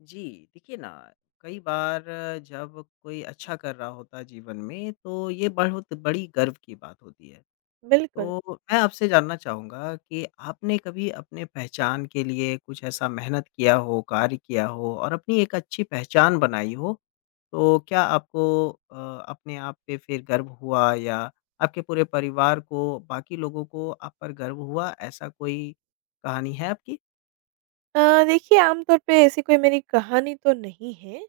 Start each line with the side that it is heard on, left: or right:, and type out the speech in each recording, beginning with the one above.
left: जी, देखिए ना कई बार जब कोई अच्छा कर रहा होता है जीवन में तो ये बहुत बड़ी गर्व की बात होती है।
right: बिल्कुल।
left: तो मैं आपसे जानना चाहूँगा कि आपने कभी अपने पहचान के लिए कुछ ऐसा मेहनत किया हो, कार्य किया हो और अपनी एक अच्छी पहचान बनाई हो? तो क्या आपको अपने आप पे फिर गर्व हुआ या आपके पूरे परिवार को, बाकी लोगों को आप पर गर्व हुआ? ऐसा कोई कहानी है आपकी?
right: देखिए आम तौर पे ऐसी कोई मेरी कहानी तो नहीं है,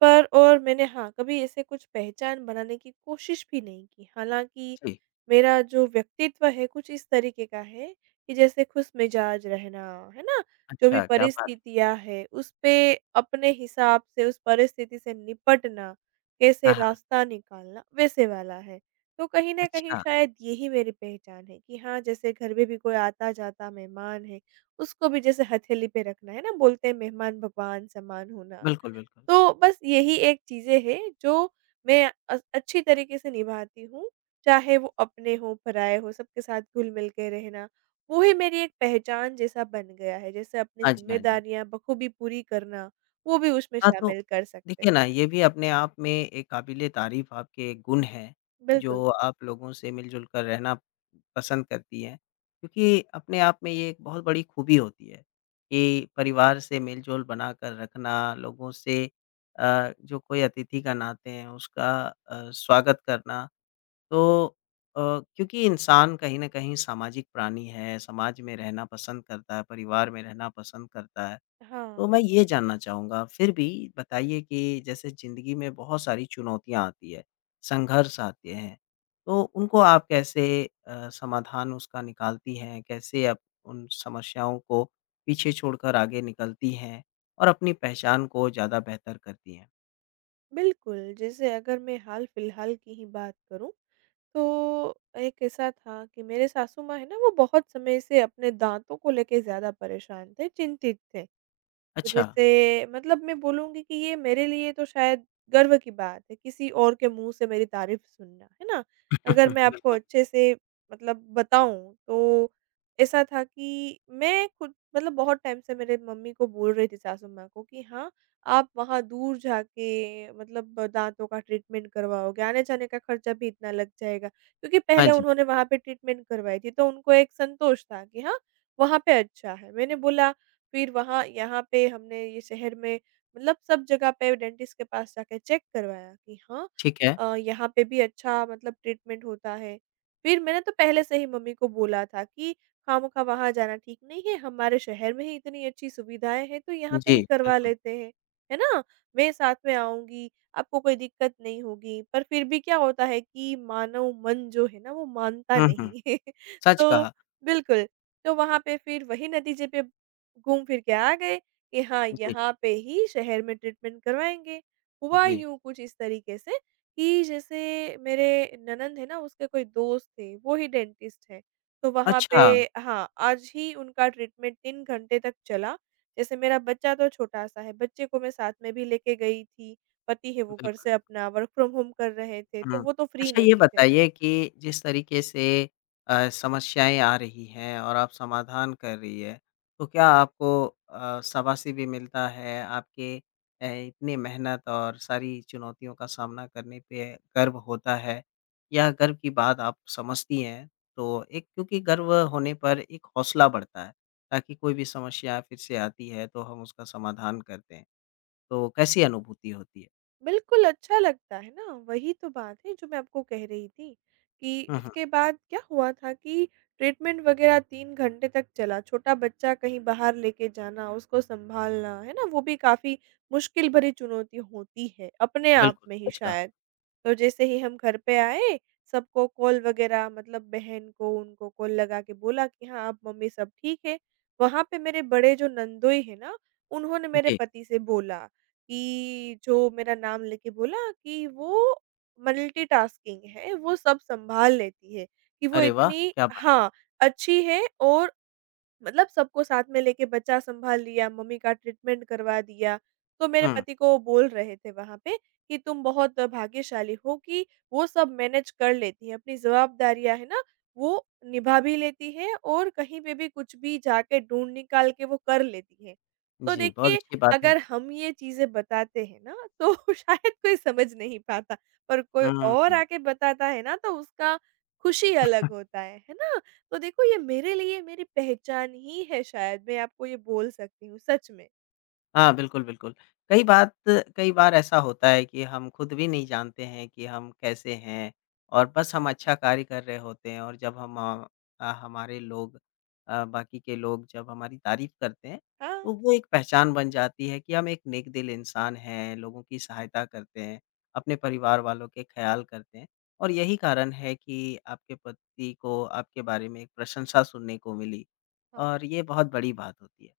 right: पर और मैंने हाँ, कभी ऐसे कुछ पहचान बनाने की कोशिश भी नहीं की। हालाँकि
left: जी,
right: मेरा जो व्यक्तित्व है कुछ इस तरीके का है कि जैसे खुशमिजाज रहना, है ना? जो भी
left: अच्छा क्या बात है।
right: परिस्थितियाँ हैं उस पे अपने हिसाब से उस परिस्थिति से निपटना, कैसे
left: हाँ, हाँ।
right: रास्ता निकालना, वैसे वाला है। तो कहीं न कहीं
left: अच्छा।
right: शायद यही मेरी पहचान है कि हाँ, जैसे घर में भी कोई आता-जाता मेहमान है उसको भी जैसे हथेली पे रखना, है ना? बोलते हैं मेहमान भगवान समान होना।
left: बिल्कुल, बिल्कुल।
right: तो बस यही एक चीज़ें हैं जो मैं अच्छी तरीके से निभाती हूँ, चाहे वो अपने हों, पराए हों, सबके साथ घुल-मिल के रहना। वो ही मेरी एक पहचान जैसा बन गया है, जैसे अपनी
left: हाँ जी, हाँ जी।
right: ज़िम्मेदारियाँ बखूबी पूरी करना, वो भी उसमें
left: हाँ, तो
right: शामिल कर सकते हैं।
left: देखिए ना, ये भी अपने आप में एक काबिल-ए-तारीफ़ आपके गुण हैं,
right: बिल्कुल।
left: जो आप लोगों से मिल-जुल कर रहना पसंद करती हैं, क्योंकि अपने आप में ये एक बहुत बड़ी खूबी होती है कि परिवार से मेल-जोल बनाकर रखना, लोगों से जो कोई अतिथि का नाते हैं, उसका स्वागत करना। तो अ, क्योंकि इंसान कहीं न कहीं सामाजिक प्राणी है, समाज में रहना पसंद करता है, परिवार में रहना पसंद करता है।
right: हाँ,
left: तो मैं ये जानना चाहूँगा, फिर भी बताइए कि जैसे ज़िंदगी में बहुत सारी चुनौतियाँ आती है, संघर्ष आते हैं, तो उनको आप कैसे समाधान उसका निकालती हैं? कैसे आप उन समस्याओं को पीछे छोड़कर आगे निकलती हैं और अपनी पहचान को ज़्यादा बेहतर करती हैं?
right: बिल्कुल। जैसे अगर मैं हाल-फिलहाल की ही बात करूँ तो एक ऐसा था कि मेरे सासू माँ है ना वो बहुत समय से अपने दाँतों को लेके ज़्यादा परेशान थे, चिंतित थे। तो
left: अच्छा,
right: जैसे मतलब मैं बोलूँगी कि ये मेरे लिए तो शायद गर्व की बात है, किसी और के मुँह से मेरी तारीफ़ सुनना, है ना? अगर मैं आपको
left: बिल
right: अच्छे से मतलब बताऊँ तो ऐसा था कि मैं खुद मतलब बहुत टाइम से मेरे मम्मी को बोल रही थी सासू माँ को कि हाँ, आप वहाँ दूर जाके मतलब दाँतों का ट्रीटमेंट करवाओगे, आने-जाने का खर्चा भी इतना लग जाएगा। क्योंकि
left: हाँ
right: पहले
left: जी,
right: उन्होंने वहाँ पे ट्रीटमेंट करवाई थी, तो उनको एक संतोष था कि हाँ, वहाँ पे अच्छा है। मैंने बोला फिर वहाँ यहाँ पे हमने ये शहर में मतलब सब जगह पे डेंटिस्ट के पास जाके चेक करवाया कि हाँ
left: ठीक है।
right: यहाँ पे भी अच्छा मतलब ट्रीटमेंट होता है। फिर मैंने तो पहले से ही मम्मी को बोला था कि खामख़ा वहाँ जाना ठीक नहीं है, हमारे शहर में ही इतनी अच्छी सुविधाएँ हैं, तो यहाँ पे
left: जी,
right: ही करवा
left: बिल्कुल।
right: लेते हैं। है ना? मैं साथ में आऊँगी, आपको कोई दिक्कत नहीं होगी। पर फिर भी क्या होता है कि मानव मन जो है ना, वो मानता
left: हुँ, हुँ,
right: नहीं है।
left: सच
right: तो
left: कहा।
right: बिल्कुल, तो वहाँ पे फिर वही नतीजे पे घूम फिर के आ गए कि हाँ,
left: जी,
right: यहाँ पे ही शहर में ट्रीटमेंट करवाएँगे। हुआ
left: जी।
right: यूँ कुछ इस तरीके से कि जैसे मेरे ननंद है ना, उसके कोई दोस्त थे, वो ही डेंटिस्ट हैं। तो वहाँ पे
left: अच्छा,
right: हाँ, आज ही उनका ट्रीटमेंट 3 घंटे तक चला। जैसे मेरा बच्चा तो छोटा-सा है, बच्चे को मैं साथ में भी लेके गई थी। पति है वो घर
left: बिल्कुल।
right: से अपना वर्क फ्रॉम होम कर रहे थे, तो
left: हाँ।
right: वो तो फ्री
left: अच्छा ये
right: नहीं थे।
left: बताइए कि जिस तरीके से समस्याएँ आ रही हैं और आप समाधान कर रही है, तो क्या आपको शाबाशी भी मिलता है? आपके इतनी मेहनत और सारी चुनौतियों का सामना करने पे गर्व होता है? या गर्व की बात आप समझती हैं? तो एक क्योंकि गर्व होने पर एक हौसला बढ़ता है, ताकि कोई भी समस्या फिर से आती है तो हम उसका समाधान कर दें। तो कैसी अनुभूति होती है?
right: बिल्कुल, अच्छा लगता है ना, वही तो बात है जो मैं आपको कह रही थी कि
left: हुँ, हुँ।
right: उसके बाद क्या हुआ था कि ट्रीटमेंट वग़ैरह 3 घंटे तक चला, छोटा बच्चा कहीं बाहर लेके जाना, उसको सँभालना, है ना? वो भी काफ़ी मुश्किल भरी चुनौती होती है, अपने आप
left: बिल्कुल,
right: में ही
left: सच कहा।
right: शायद। तो जैसे ही हम घर पे आए, सबको कॉल वग़ैरह मतलब बहन को, उनको कॉल लगा के बोला कि हाँ, अब मम्मी सब ठीक है। वहाँ पे मेरे बड़े जो नंदोई हैं ना, उन्होंने मेरे
left: जी।
right: पति से बोला कि जो मेरा नाम लेके बोला कि वो मल्टीटास्किंग है, वो सब सँभाल लेती है, कि वो
left: अरे वाह!
right: इतनी
left: क्या बात है।
right: हाँ, अच्छी है और मतलब सबको साथ में लेके बच्चा सँभाल लिया, मम्मी का ट्रीटमेंट करवा दिया। तो मेरे
left: हुँ,
right: पति को वो बोल रहे थे वहाँ पे कि तुम बहुत भाग्यशाली हो कि वो सब मैनेज कर लेती है, अपनी ज़िम्मेदारियाँ है ना, वो निभा भी लेती है और कहीं पे भी कुछ भी जाके ढूँढ निकाल के वो कर लेती है। तो
left: जी, बहुत
right: देखिए,
left: अच्छी बात है।
right: अगर हम ये चीज़ें बताते हैं ना, तो शायद कोई समझ नहीं पाता, पर कोई
left: हुँ, हुँ,
right: और
left: हुँ।
right: आके बताता है ना, तो उसका खुशी अलग होता है ना? तो देखो ये मेरे लिए मेरी पहचान ही है शायद मैं आपको ये बोल सकती हूँ सच में।
left: हाँ, बिल्कुल, बिल्कुल। कई बात कई बार ऐसा होता है कि हम खुद भी नहीं जानते हैं कि हम कैसे हैं और बस हम अच्छा कार्य कर रहे होते हैं और जब हम हमारे लोग बाकी के लोग जब हमारी तारीफ़ करते हैं,
right: हाँ।
left: तो वो एक पहचान बन जाती है कि हम एक नेक-दिल इंसान हैं, लोगों की सहायता करते हैं, अपने परिवार वालों के ख़्याल करते हैं और यही कारण है कि आपके पति को आपके बारे में एक प्रशंसा सुनने को मिली
right: हाँ।
left: और ये बहुत बड़ी बात होती है।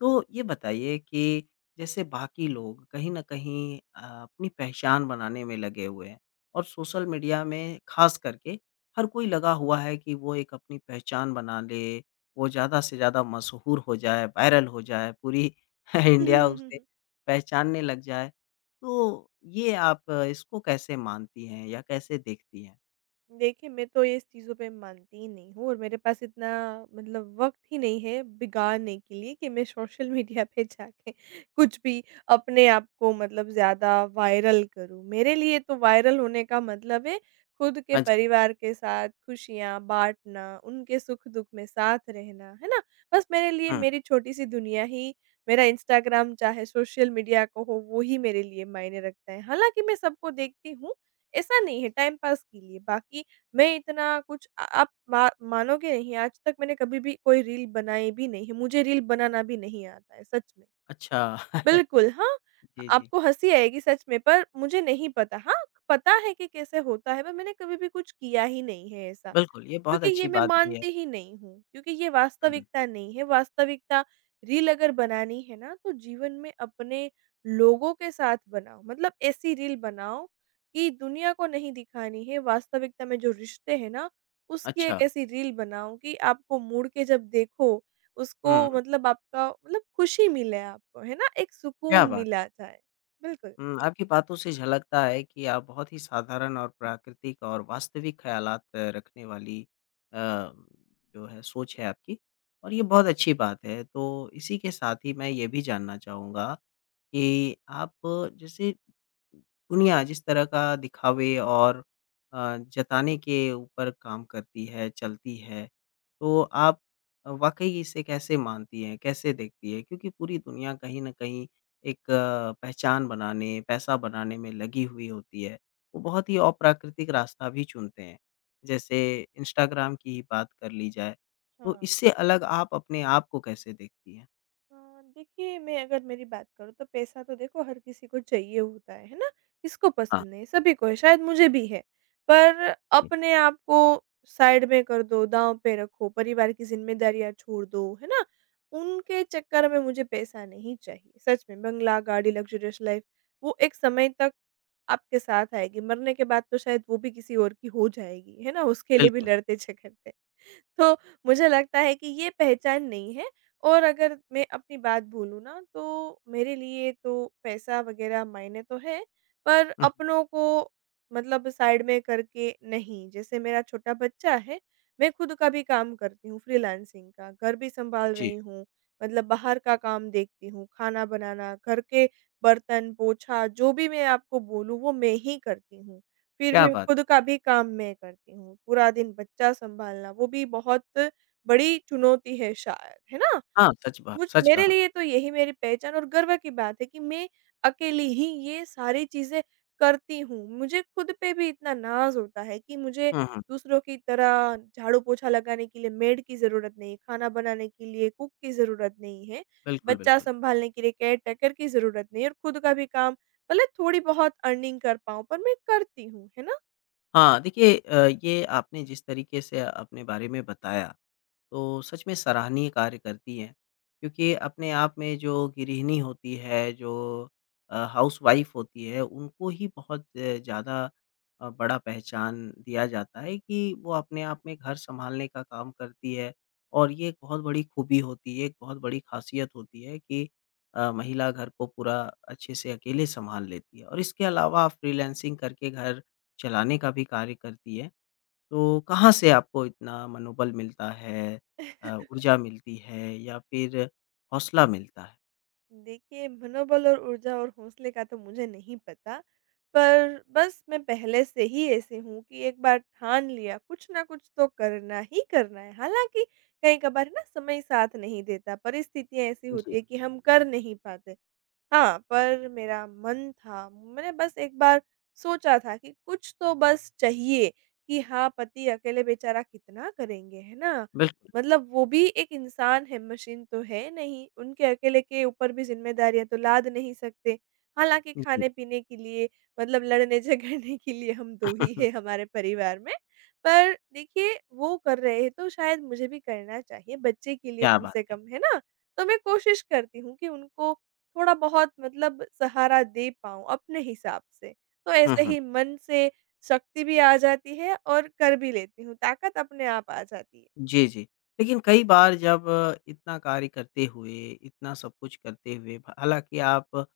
left: तो ये बताइए कि जैसे बाकी लोग कहीं न कहीं अपनी पहचान बनाने में लगे हुए हैं और सोशल मीडिया में ख़ास करके हर कोई लगा हुआ है कि वो एक अपनी पहचान बना ले, वो ज़्यादा से ज़्यादा मशहूर हो जाए, वायरल हो जाए, पूरी इंडिया उसे पहचानने लग जाए। तो ये आप इसको कैसे मानती हैं या कैसे देखती हैं?
right: देखिए, मैं तो इस चीज़ों पे मानती ही नहीं हूँ और मेरे पास इतना मतलब वक़्त ही नहीं है बिगाड़ने के लिए कि मैं सोशल मीडिया पे जाके कुछ भी अपने आप को मतलब ज़्यादा वायरल करूँ। मेरे लिए तो वायरल होने का मतलब है खुद के
left: हाँ जी।
right: परिवार के साथ खुशियाँ बाँटना, उनके सुख-दुख में साथ रहना, है ना? बस मेरे लिए
left: हुँ,
right: मेरी छोटी-सी दुनिया ही मेरा इंस्टाग्राम चाहे सोशल मीडिया को हो, वो ही मेरे लिए मायने रखता है। हालाँकि मैं सबको देखती हूँ ऐसा नहीं है टाइम पास के लिए, बाकी मैं इतना कुछ आप मा मानोगे नहीं आज तक मैंने कभी भी कोई रील बनाई भी नहीं है, मुझे रील बनाना भी नहीं आता है सच में।
left: अच्छा।
right: बिल्कुल, हाँ,
left: जी, जी।
right: आपको हँसी आएगी सच में पर मुझे नहीं पता। हाँ, पता है कि कैसे होता है पर मैंने कभी भी कुछ किया ही नहीं है ऐसा।
left: बिल्कुल, ये बहुत
right: क्योंकि ये
left: अच्छी
right: मैं
left: बात भी है।
right: मानती ही नहीं हूँ, क्योंकि ये
left: हुँ,
right: वास्तविकता नहीं है, वास्तविकता रील अगर बनानी है ना तो जीवन में अपने लोगों के साथ बनाओ। मतलब ऐसी रील बनाओ कि दुनिया को नहीं दिखानी है, वास्तविकता में जो रिश्ते हैं ना, उसकी
left: अच्छा।
right: एक ऐसी रील बनाओ कि आपको मुड़ के जब देखो, उसको
left: हुँ,
right: मतलब आपका मतलब खुशी मिले आपको, है ना? एक
left: क्या
right: सुकून
left: बात!
right: मिला जाए। बिल्कुल।
left: हुँ, आपकी बातों से झलकता है कि आप बहुत ही साधारण और प्राकृतिक और वास्तविक ख़्यालात रखने वाली जो है सोच है आपकी और ये बहुत अच्छी बात है। तो इसी के साथ ही मैं ये भी जानना चाहूँगा कि आप जैसे दुनिया जिस तरह का दिखावे और जताने के ऊपर काम करती है, चलती है, तो आप वाक़ई इसे कैसे मानती हैं, कैसे देखती हैं? क्योंकि पूरी दुनिया कहीं न कहीं एक पहचान बनाने, पैसा बनाने में लगी हुई होती है। वो बहुत ही अप्राकृतिक रास्ता भी चुनते हैं। जैसे इंस्टाग्राम की ही बात कर ली जाए, तो
right: हाँ।
left: इससे अलग आप अपने आप को कैसे देखती हैं?
right: अ, देखिए मैं अगर मेरी बात करूँ तो पैसा तो देखो हर किसी को चाहिए होता है ना? किसको
left: हाँ,
right: पसंद नहीं, सभी को है, शायद मुझे भी है। पर
left: जी,
right: अपने आप को साइड में कर दो, दाँव पे रखो, परिवार की ज़िम्मेदारियाँ छोड़ दो, है ना? उनके चक्कर में मुझे पैसा नहीं चाहिए। सच में बंगला, गाड़ी, लग्ज़रियस लाइफ़ वो एक समय तक आपके साथ आएगी, मरने के बाद तो शायद वो भी किसी और की हो जाएगी, है ना? उसके लिए भी
left: बिल्कुल।
right: लड़ते-झगड़ते। तो मुझे लगता है कि ये पहचान नहीं है और अगर मैं अपनी बात बोलूँ ना तो मेरे लिए तो पैसा वग़ैरह मायने तो है, पर
left: हुँ,
right: अपनों को मतलब साइड में करके नहीं। जैसे मेरा छोटा बच्चा है, मैं खुद का भी काम करती हूँ फ्रीलांसिंग का, घर भी सँभाल
left: जी,
right: रही हूँ, मतलब बाहर का काम देखती हूँ, खाना बनाना, घर के बर्तन, पोछा जो भी मैं आपको बोलूँ वो मैं ही करती हूँ। फिर
left: क्या
right: भी
left: बात
right: खुद
left: है।
right: का भी काम मैं करती हूँ। पूरा दिन बच्चा सँभालना वो भी बहुत बड़ी चुनौती है शायद, है ना?
left: हाँ, सच बात
right: मुझ
left: सच
right: मेरे
left: कहा।
right: लिए तो यही मेरी पहचान और गर्व की बात है कि मैं अकेली ही ये सारी चीज़ें करती हूँ। मुझे खुद पे भी इतना नाज़ होता है कि मुझे
left: हुँ, हुँ,
right: दूसरों की तरह झाड़ू-पोछा लगाने के लिए मेड की ज़रूरत नहीं, खाना बनाने के लिए कुक की ज़रूरत नहीं है,
left: बिल्कुल,
right: बच्चा
left: बिल्कुल।
right: सँभालने के लिए केयर टेकर की ज़रूरत नहीं है और खुद का भी काम भले थोड़ी-बहुत अर्निंग कर पाऊँ पर मैं करती हूँ, है ना?
left: हाँ, देखिए ये आपने जिस तरीके से अपने बारे में बताया तो सच में सराहनीय कार्य करती हैं, क्योंकि अपने आप में जो गृहिणी होती है, जो हाउसवाइफ़ होती है, उनको ही बहुत ज़्यादा बड़ा पहचान दिया जाता है कि वो अपने आप में घर सँभालने का काम करती है और ये एक बहुत बड़ी खूबी होती है, एक बहुत बड़ी ख़ासियत होती है कि महिला घर को पूरा अच्छे से अकेले सँभाल लेती है और इसके अलावा आप फ्रीलांसिंग करके घर चलाने का भी कार्य करती है। तो कहाँ से आपको इतना मनोबल मिलता है ऊर्जा मिलती है या फिर हौसला मिलता है?
right: देखिए, मनोबल और ऊर्जा और हौसले का तो मुझे नहीं पता। पर बस मैं पहले से ही ऐसी हूँ कि एक बार ठान लिया, कुछ ना कुछ तो करना ही करना है। हालाँकि कई-कभार ना समय साथ नहीं देता, परिस्थितियाँ ऐसी
left: जी,
right: होती हैं कि हम कर नहीं पाते। हाँ, पर मेरा मन था, मैंने बस एक बार सोचा था कि कुछ तो बस चाहिए कि हाँ, पति अकेले बेचारा कितना करेंगे, है ना?
left: बिल्कुल,
right: मतलब वो भी एक इंसान है, मशीन तो है नहीं, उनके अकेले के ऊपर भी ज़िम्मेदारियाँ तो लाद नहीं सकते। हालाँकि
left: जी।
right: खाने-पीने के लिए मतलब लड़ने-झगड़ने के लिए हम 2 ही हैं हमारे परिवार में। पर देखिए, वो कर रहे हैं तो शायद मुझे भी करना चाहिए, बच्चे के लिए
left: क्या
right: कम
left: बात
right: से
left: है!
right: कम, है ना? तो मैं कोशिश करती हूँ कि उनको थोड़ा बहुत मतलब सहारा दे पाऊँ अपने हिसाब से। तो
left: हुँ,
right: ऐसे
left: हुँ।
right: ही मन से शक्ति भी आ जाती है और कर भी लेती हूँ, ताकत अपने आप आ जाती है।
left: जी, जी। लेकिन कई बार जब इतना कार्य करते हुए, इतना सब कुछ करते हुए, हालाँकि आप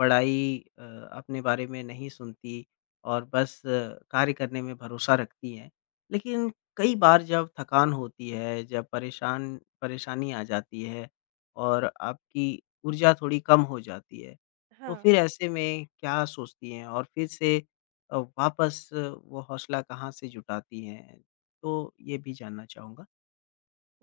left: बड़ाई अपने बारे में नहीं सुनती और बस कार्य करने में भरोसा रखती हैं। लेकिन कई बार जब थकान होती है, जब परेशानी आ जाती है और आपकी ऊर्जा थोड़ी कम हो जाती है, तो
right: हाँ।
left: फिर ऐसे में क्या सोचती हैं? और फिर से वापस वो हौसला कहाँ से जुटाती हैं? तो ये भी जानना चाहूँगा।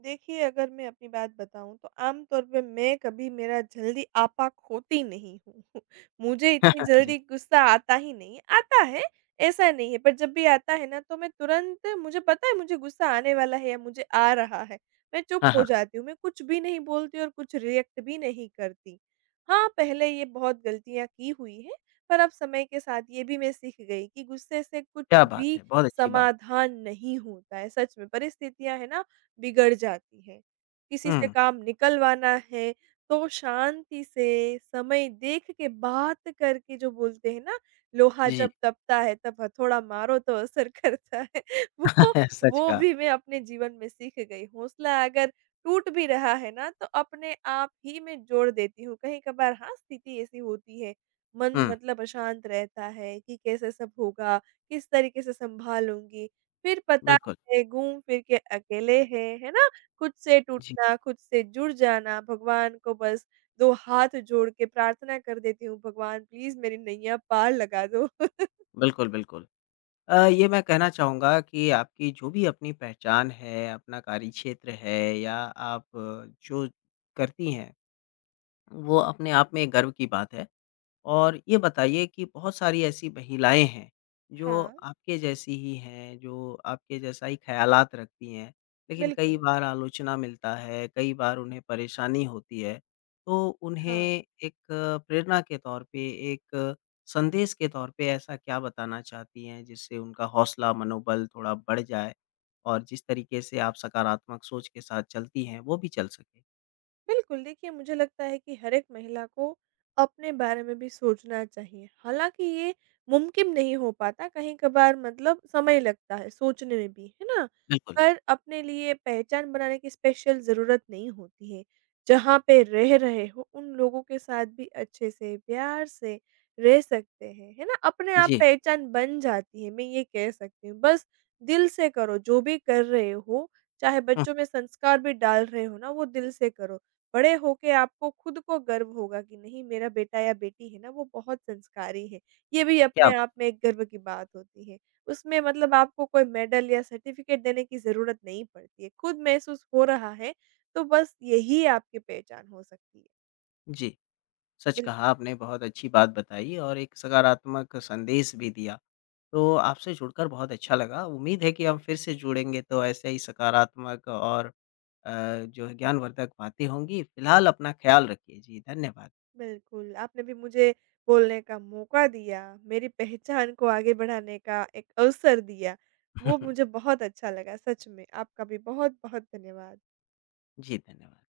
right: देखिए, अगर मैं अपनी बात बताऊँ तो आम तौर पे मैं कभी मेरा जल्दी आपा खोती नहीं हूँ। मुझे
left: हाँ,
right: इतनी
left: हाँ, जी।
right: जल्दी गुस्सा आता ही नहीं है, आता है, ऐसा नहीं है पर जब भी आता है ना तो मैं तुरंत मुझे पता है मुझे गुस्सा आने वाला है या मुझे आ रहा है, मैं चुप
left: हाँ,
right: हो
left: हाँ,
right: जाती हूँ, मैं कुछ भी नहीं बोलती और कुछ रिएक्ट भी नहीं करती। हाँ, पहले ये बहुत गलतियाँ की हुई हैं, पर अब समय के साथ ये भी मैं सीख गई कि गुस्से से कुछ
left: क्या बात
right: भी
left: है! बहुत अच्छी बात।
right: समाधान नहीं होता है, सच में परिस्थितियाँ है ना बिगड़ जाती है। किसी से
left: हुँ,
right: काम निकलवाना है, तो शांति से समय देख के बात करके जो बोलते हैं ना, लोहा
left: जी,
right: जब तपता है तब हथौड़ा मारो तो असर करता है। वो
left: सच कहा।
right: भी मैं अपने जीवन में सीख गई। हौसला अगर टूट भी रहा है ना, तो अपने आप ही मैं जोड़ देती हूँ। कहीं-कभार हाँ, स्थिति ऐसी होती है, मन
left: हुँ,
right: मतलब अशांत रहता है कि कैसे सब होगा, किस तरीके से सँभालूँगी। फिर पता
left: बिल्कुल।
right: से घूम फिर के अकेले हैं, है ना? खुद से
left: जी,
right: टूटना, खुद से जुड़ जाना, भगवान को बस 2 हाथ जोड़ के प्रार्थना कर देती हूँ, भगवान प्लीज़ मेरी नैया पार लगा दो।
left: बिल्कुल, बिल्कुल। ये मैं कहना चाहूँगा कि आपकी जो भी अपनी पहचान है, अपना कार्यक्षेत्र है या आप जो करती हैं, वो अपने आप में गर्व की बात है। और ये बताइए कि बहुत सारी ऐसी महिलाएँ हैं, जो
right: हाँ,
left: आपके जैसी ही हैं, जो आपके जैसा ही ख़्यालात रखती हैं, लेकिन कई
right: बिल्कुल।
left: बार आलोचना मिलता है, कई बार उन्हें परेशानी होती है। तो उन्हें
right: हाँ।
left: एक प्रेरणा के तौर पे, एक संदेश के तौर पे ऐसा क्या बताना चाहती हैं, जिससे उनका हौसला, मनोबल थोड़ा बढ़ जाए और जिस तरीके से आप सकारात्मक सोच के साथ चलती हैं, वो भी चल सके?
right: बिल्कुल, देखिए मुझे लगता है कि हर एक महिला को अपने बारे में भी सोचना चाहिए। हालाँकि ये मुमकिन नहीं हो पाता कहीं कभार मतलब समय लगता है सोचने में भी, है ना?
left: बिल्कुल।
right: पर अपने लिए पहचान बनाने की स्पेशल ज़रूरत नहीं होती है। जहाँ पे रह रहे हो उन लोगों के साथ भी अच्छे से प्यार से रह सकते हैं, है ना? अपने आप
left: जी।
right: पहचान बन जाती है, मैं ये कह सकती हूँ। बस दिल से करो जो भी कर रहे हो, चाहे
left: हुँ,
right: बच्चों में संस्कार भी डाल रहे हो ना वो दिल से करो। बड़े होके आपको खुद को गर्व होगा कि नहीं मेरा बेटा या बेटी है ना वो बहुत संस्कारी है। ये भी
left: क्या?
right: अपने आप में एक गर्व की बात होती है। उसमें मतलब आपको कोई मेडल या सर्टिफ़िकेट देने की ज़रूरत नहीं पड़ती है। खुद महसूस हो रहा है तो बस यही आपकी पहचान हो सकती है।
left: जी। सच
right: बिल्क
left: कहा आपने, बहुत अच्छी बात बताई और एक सकारात्मक संदेश भी दिया। तो आपसे जुड़कर बहुत अच्छा लगा। उम्मीद है कि हम फिर से जुड़ेंगे तो ऐसे ही सकारात्मक और अ, जो है ज्ञानवर्धक बातें होंगी। फिलहाल अपना ख्याल रखिए। जी, धन्यवाद।
right: बिल्कुल, आपने भी मुझे बोलने का मौका दिया, मेरी पहचान को आगे बढ़ाने का एक अवसर दिया। वो मुझे बहुत अच्छा लगा सच में। आपका भी बहुत-बहुत धन्यवाद।
left: जी, धन्यवाद।